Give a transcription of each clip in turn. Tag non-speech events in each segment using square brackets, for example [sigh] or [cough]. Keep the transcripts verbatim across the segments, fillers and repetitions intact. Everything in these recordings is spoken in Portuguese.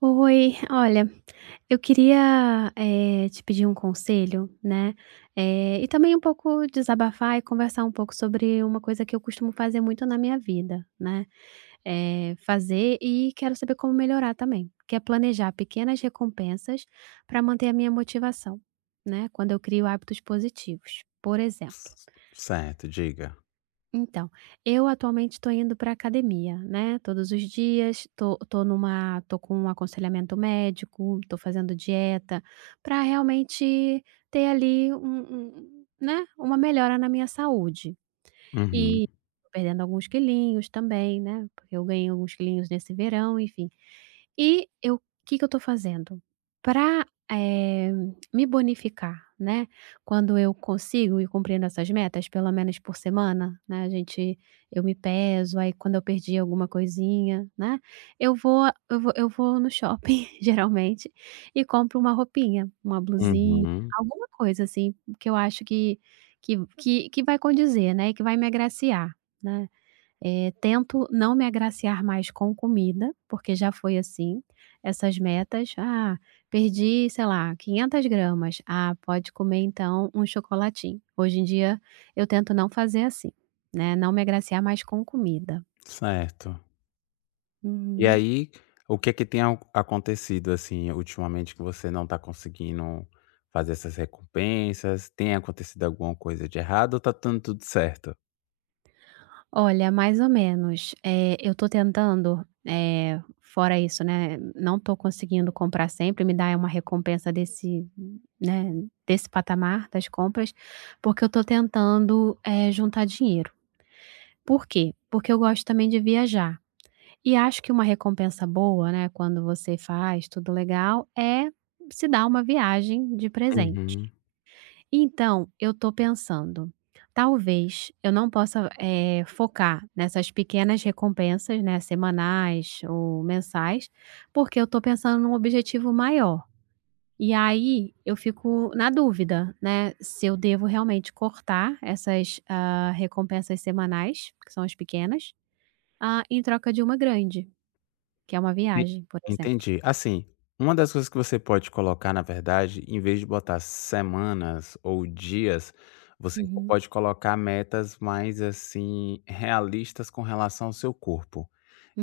Oi, olha, eu queria, eh, te pedir um conselho, né, eh, e também um pouco desabafar e conversar um pouco sobre uma coisa que eu costumo fazer muito na minha vida, né, eh, fazer, e quero saber como melhorar também, que é planejar pequenas recompensas para manter a minha motivação, né, quando eu crio hábitos positivos, por exemplo. Certo, diga. Então eu atualmente estou indo pra academia, né, todos os dias, estou estou numa estou com um aconselhamento médico, estou fazendo dieta, para realmente ter ali um um, né, uma melhora na minha saúde Uhum. e perdendo alguns quilinhos também, né, porque eu ganhei alguns quilinhos nesse verão, enfim. E, eu que que eu estou fazendo para, eh, me bonificar, né, quando eu consigo ir cumprindo essas metas, pelo menos por semana, né, a gente eu me peso, aí quando eu perdi alguma coisinha, né, eu vou eu vou eu vou no shopping [chuckles] geralmente e compro uma roupinha, uma blusinha, Uhum. alguma coisa assim que eu acho que que que que vai condizer, né, e que vai me agraciar, né. Eh, tento não me agraciar mais com comida, porque já foi assim, essas metas: "Ah, perdi sei lá quinhentas gramas, ah, pode comer, então, um chocolatinho." Hoje em dia eu tento não fazer assim, né, não me agraciar mais com comida. Certo. E Uhum. aí? O que que tem a acontecido, assim, ultimamente, que você não está conseguindo fazer essas recompensas? Tem acontecido alguma coisa de errado? Ou está dando tudo certo? Olha, mais ou menos. Eh, eu estou tentando, eh, fora isso, né. Não estou conseguindo comprar sempre, e me dar uma recompensa desse, né, desse patamar, das compras. Porque eu estou tentando, eh, juntar dinheiro. Por quê? Porque eu gosto também de viajar. E acho que uma recompensa boa, né, quando você faz tudo legal, é se dar uma viagem de presente. Uhum. Então, eu estou pensando, talvez eu não possa, eh, focar nessas pequenas recompensas, né, semanais ou mensais. Porque eu estou pensando num objetivo maior. E aí, eu fico na dúvida, né, se eu devo realmente cortar essas, ah, recompensas semanais que são as pequenas. Ah, em troca de uma grande. Que é uma E viagem, por exemplo. Entendi. Assim, uma das coisas que você pode colocar, na verdade, em vez de botar semanas ou dias, você Uhum. pode colocar metas mais, assim, realistas com relação ao seu corpo.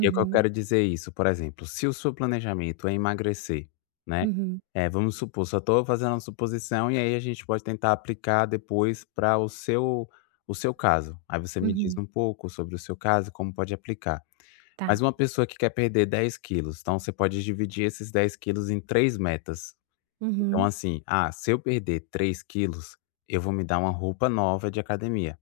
E o que eu quero dizer isso? Por exemplo, se o seu planejamento é emagrecer, né. Uhum. É, vamos supor só estou fazendo a suposição e aí, a gente pode tentar aplicar depois para o seu o seu caso. Aí você me diz Uhum. um pouco sobre o seu caso e como pode aplicar. Mas Tá. uma pessoa que quer perder dez quilos. Então, você pode dividir esses dez quilos em três metas. Então, Uhum. assim: "Ah, se eu perder três quilos, eu vou me dar uma roupa nova de academia.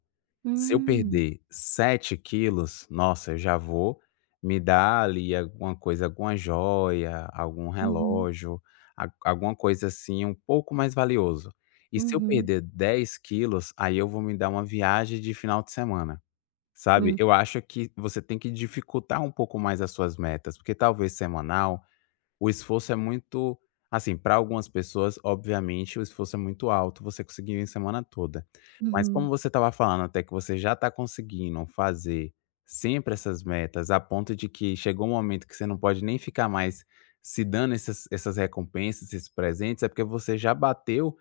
Se eu Hum. perder sete quilos, nossa, eu já vou me dar ali alguma coisa alguma joia, algum Uhum. relógio. A alguma coisa, assim, um pouco mais valioso. E se eu Uhum. perder dez quilos, aí, eu vou me dar uma viagem de final de semana", sabe. Hum. Eu acho que você tem que dificultar um pouco mais as suas metas, porque talvez semanal, o esforço é muito assim pra algumas pessoas, obviamente, o esforço muito alto, você conseguiria em semana toda. Mas como Uhum. você estava falando até que você já está conseguindo fazer sempre essas metas. A ponto de que chegou um momento que você não pode nem ficar mais se dando essas essas recompensas, esses presentes. É porque você já bateu,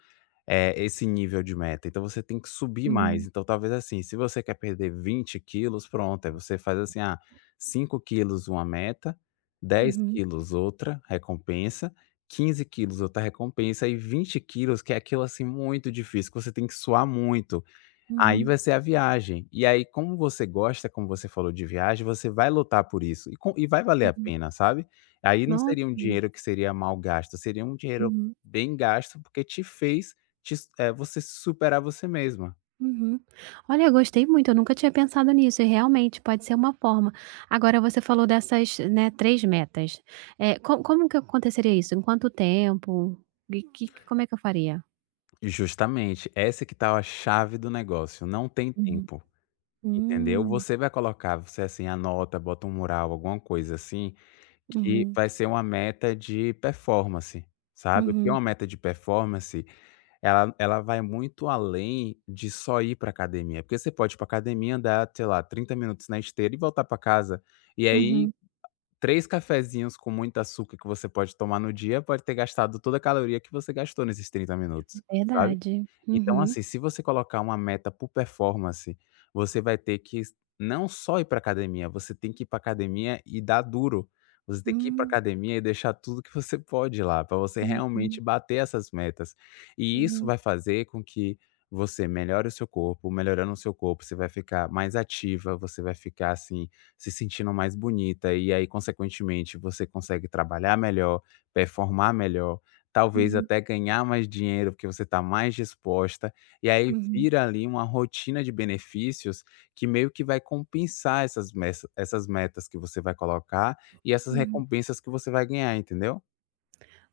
eh, esse nível de meta. Então, você tem que subir mais. Uhum. Então, talvez assim, se você quer perder vinte quilos, pronto, aí você faz assim: "Ah, cinco quilos, uma meta. dez Uhum. quilos, outra recompensa. quinze quilos outra recompensa e vinte quilos que é aquilo, assim, muito difícil que você tem que suar muito. Aí, Uhum. vai ser a viagem". E aí, como você gosta, como você falou, de viagem, você vai lutar por isso e com e vai valer a Uhum. pena, sabe. Aí, não seria um Nossa. dinheiro que seria mal gasto. Seria um dinheiro Uhum. bem gasto. Porque te fez te s eh, você se superar a você mesma. Uhum. Olha eu gostei muito. Eu nunca tinha pensado nisso e realmente pode ser uma forma. Agora você falou dessas, né, três metas. Eh, co como que aconteceria isso? Em quanto tempo? E que que como é que eu faria? E justamente essa que tal a chave do negócio, não tem Uhum, tempo Entendeu Hum. Você vai colocar você assim anota, bota um mural, alguma coisa, assim, que Uhum. vai ser uma meta de performance Sabe, porque Uhum. uma meta de performance, ela ela vai muito além de só ir para academia, porque você pode ir para academia andar sei lá, trinta minutos na esteira e voltar para casa, e aí Uhum. três cafezinhos com muito açúcar que você pode tomar no dia pode ter gastado toda a caloria que você gastou nesses trinta minutos, sabe? Verdade. Então Uhum. assim, se você colocar uma meta por performance, você vai ter que s não só ir para academia, você tem que ir para academia e dar duro. Você ter que ir pra Hum. academia e deixar tudo que você pode lá, para você Uhum. realmente bater essas metas. E isso Uhum. vai fazer com que você melhore o seu corpo, melhorando o seu corpo você vai ficar mais ativa, você vai ficar, assim, se sentindo mais bonita e aí, consequentemente, você consegue trabalhar melhor, performar melhor, talvez Uhum. até ganhar mais dinheiro, porque você está mais disposta E aí Uhum. vira ali uma rotina de benefícios que meio que vai compensar essas mesa essas metas que você vai colocar e essas Hum. recompensas que você vai ganhar, entendeu?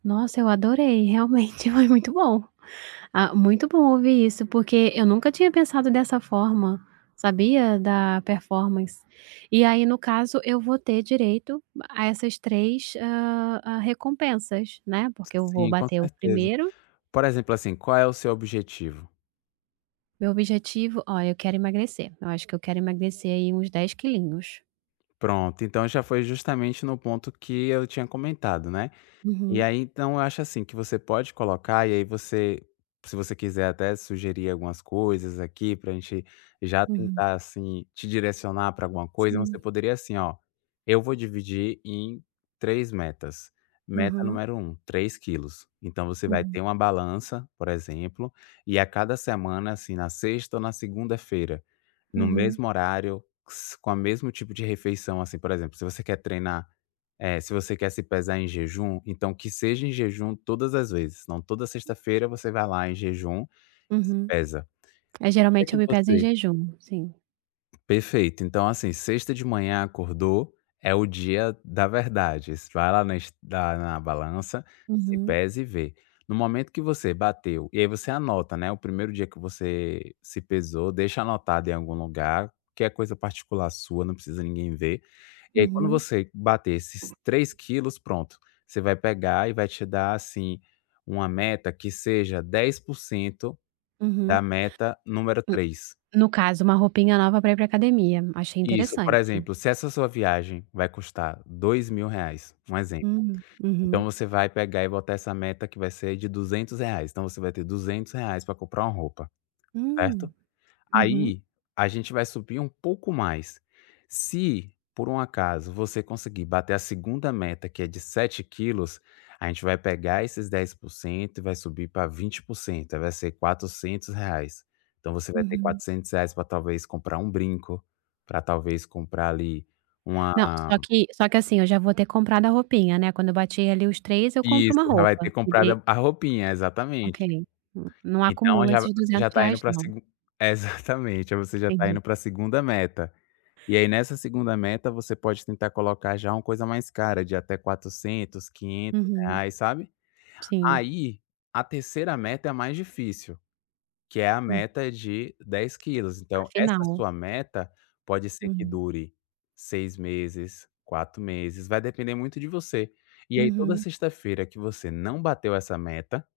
Nossa, eu adorei. Realmente foi muito bom. Ah, muito bom ouvir isso, porque eu nunca tinha pensado dessa forma, sabia, da performance. E aí, no caso eu vou ter direito a essas três hã, a recompensas, né. Porque eu vou Sim. Com bater o certeza. primeiro Por exemplo, assim, qual é o seu objetivo? Meu objetivo ó eu quero emagrecer. Eu acho que eu quero emagrecer aí, uns dez quilinhos. Pronto. Então já foi justamente no ponto que eu tinha comentado, né. E Uhum. aí então, eu acho assim, que você pode colocar, e aí você se você quiser até sugerir algumas coisas aqui, pra gente já Uhum. tentar assim, te direcionar pra alguma coisa. Você Sim. poderia, assim, ó. Eu vou dividir em três metas. Meta Uhum. número um, três quilos. Então você vai Uhum. ter uma balança, por exemplo. E a cada semana, assim, na sexta ou na segunda-feira, no Uhum. mesmo horário. Q s com a mesmo tipo de refeição, assim. Por exemplo, se você quer treinar eh, se você quer se pesar em jejum, então que seja em jejum todas as vezes. Então, toda sexta-feira você vai lá em jejum e se Uhum. pesa. É, No dia geralmente que eu me peso em você jejum. Sim. Perfeito. Então, assim, sexta de manhã, acordou. É o dia da verdade. Es vai lá na es da na balança, se Uhum. pesa e vê. No momento que você bateu e aí você anota, né, o primeiro dia que você se pesou. Deixa anotado em algum lugar, que é coisa particular sua, não precisa de ninguém ver. E aí, quando Uhum. você bater esses três quilos, pronto. Você vai pegar e vai te dar, assim, uma meta que seja dez por cento da Uhum. meta número Hum. três. No caso, uma roupinha nova pra ir para a academia. Achei Isso. Por interessante. exemplo, se essa sua viagem vai custar dois mil reais um exemplo. Hum. Então, Uhum. você vai pegar e bater essa meta que vai ser de duzentos reais. Então você vai ter duzentos reais pra comprar uma roupa. Certo? Hum. Uhum. Aí, a gente vai subir um pouco mais. Se, por um acaso, você conseguir bater a segunda meta que é de sete quilos, a gente vai pegar esses dez por cento e vai subir pra vinte por cento. Aí, vai ser quatrocentos reais. Então você vai ter Uhum. quatrocentos reais, pra talvez comprar um brinco, pra talvez comprar ali uma Não. Só que só que assim, eu já vou ter comprado a roupinha, né? Quando eu bati ali os três, eu compro Isso. uma Já vai roupa. ter Me comprado dei a a roupinha. Exatamente. Ok. Não não Então, acumula já v esses você duzentos já tá indo reais, para a não. segun exatamente. Aí, você já tá Entendi. indo para a segunda meta. E aí nessa segunda meta, você pode tentar colocar já uma coisa mais cara de até quatrocentos, quinhentos Uhum. reais, sabe. Sim. Aí, a terceira meta é mais difícil. Que é a Hum. meta de dez quilos. Então, essa Afinal. sua meta pode ser que Uhum. dure seis meses, quatro meses. Vai depender muito de você E aí, toda Uhum. sexta-feira que você não bateu essa meta,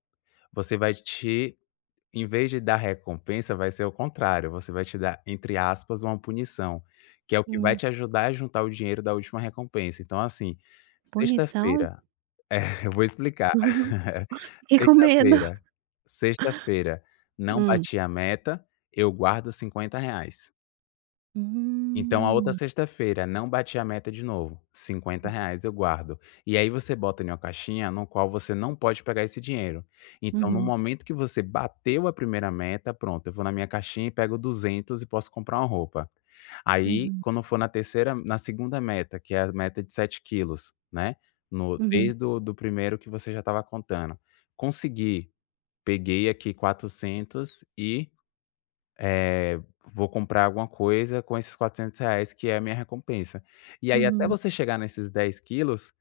você vai te em vez de dar recompensa, vai ser o contrário. Você vai te dar entre aspas, uma punição. Que é o que vai Hum. te ajudar a juntar o dinheiro da última recompensa. Então, assim, Punição? sexta-feira é eu vou explicar. [chuckles] [chuckles] Fiquei com medo [chuckles] Sexta-feira, sexta feira, não Hum. bati a meta. Eu guardo cinquenta reais. Então a outra Hum. sexta feira não bati a meta de novo cinquenta reais eu guardo. E aí você bota em uma caixinha no qual você não pode pegar esse dinheiro. Então no Uhum. momento que você bateu a primeira meta, pronto, eu vou na minha caixinha e pego duzentos e posso comprar uma roupa. Aí Uhum. quando for na terceira na segunda meta que é a meta de sete quilos, né, no Uhum. mês do do primeiro que você já estava contando, consegui. Peguei aqui quatrocentos e, eh, vou comprar alguma coisa com esses quatrocentos reais que é a minha recompensa. E aí até Uhum. você chegar nesses dez quilos,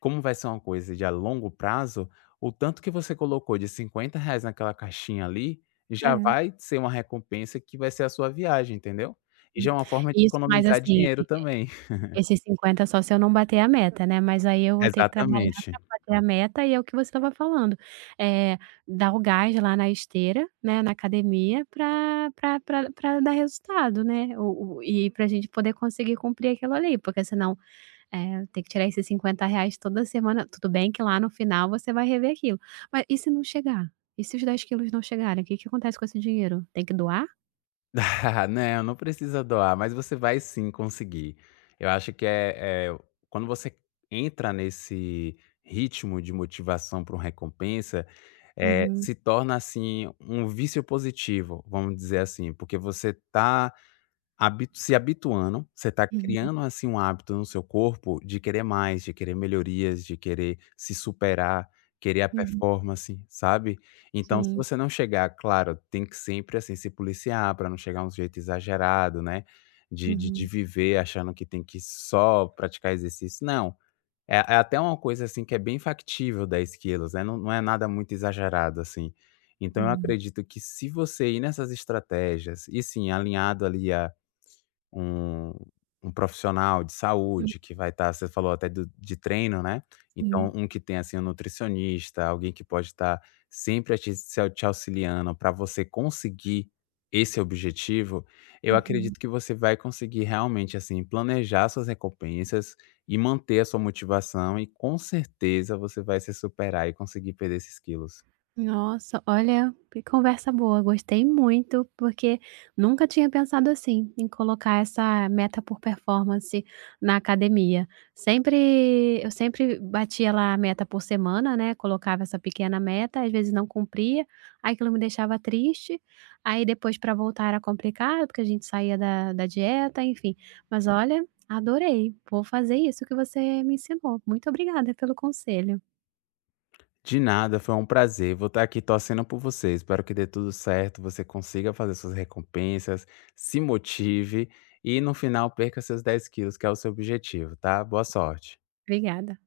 como vai ser uma coisa de a longo prazo o tanto que você colocou de cinquenta reais naquela caixinha ali, já É. vai ser uma recompensa que vai ser a sua viagem entendeu? E Hum, já é uma forma de isso mas economizar assim dinheiro e também. e [laughs] esses cinquenta só se eu não bater a meta, né, mas aí eu vou ter que trabalhar Exatamente. para bater a meta e é o que você estava falando, eh, dar o gás lá na esteira, né, na academia para para para para dar resultado, né, o o e para gente poder conseguir cumprir aquilo, ali porque senão, eh, tem que tirar esses cinquenta reais toda semana tudo bem que lá no final você vai rever aquilo, mas e se não chegar? E se os dez quilos não chegarem. O que que acontece com esse dinheiro? Tem que doar? [chuckles] Não, não precisa doar, mas você vai sim, conseguir. Eu acho que, eh eh ,quando você entra nesse ritmo de motivação para uma recompensa, eh, Uhum. se torna assim, um vício positivo, vamos dizer assim, porque você está habi se habituando, você está Uhum. criando assim um hábito no seu corpo de querer mais, de querer melhorias de querer se superar, querer a Uhum. performance, sabe? Então se Sim. você não chegar, claro, tem que sempre, assim, se policiar para não chegar um jeito exagerado, né, de de de Uhum. viver achando que tem que só praticar exercício não, é é até uma coisa assim que é bem factível dez quilos, né, não não é nada muito exagerado assim. Então eu Hum. acredito que se você ir nessas estratégias, e sim, alinhado ali a um, um profissional de Hum. saúde, que vai estar você falou até do de treino, né. Então Sim. um que tem assim um nutricionista, alguém que pode estar sempre te s te auxiliando pra você conseguir esse objetivo, eu Uhum. acredito que você vai conseguir realmente assim planejar suas recompensas e manter a sua motivação e com certeza você vai se superar e conseguir perder esses quilos. Nossa. Olha, que conversa boa, gostei muito porque nunca tinha pensado assim, em colocar essa meta por performance na academia. Sempre eu sempre batia lá a meta por semana, né, colocava essa pequena meta, às vezes não cumpria. Aí aquilo me deixava triste, aí depois para voltar era complicado, porque a gente saía da da dieta, enfim. Mas olha, adorei. Vou fazer isso que você me ensinou. Muito obrigada pelo conselho. De nada, foi um prazer, vou estar aqui torcendo por você. Espero que dê tudo certo, você consiga fazer suas recompensas, se motive, e no final perca seus dez quilos que é o seu objetivo, tá. Boa sorte Obrigada.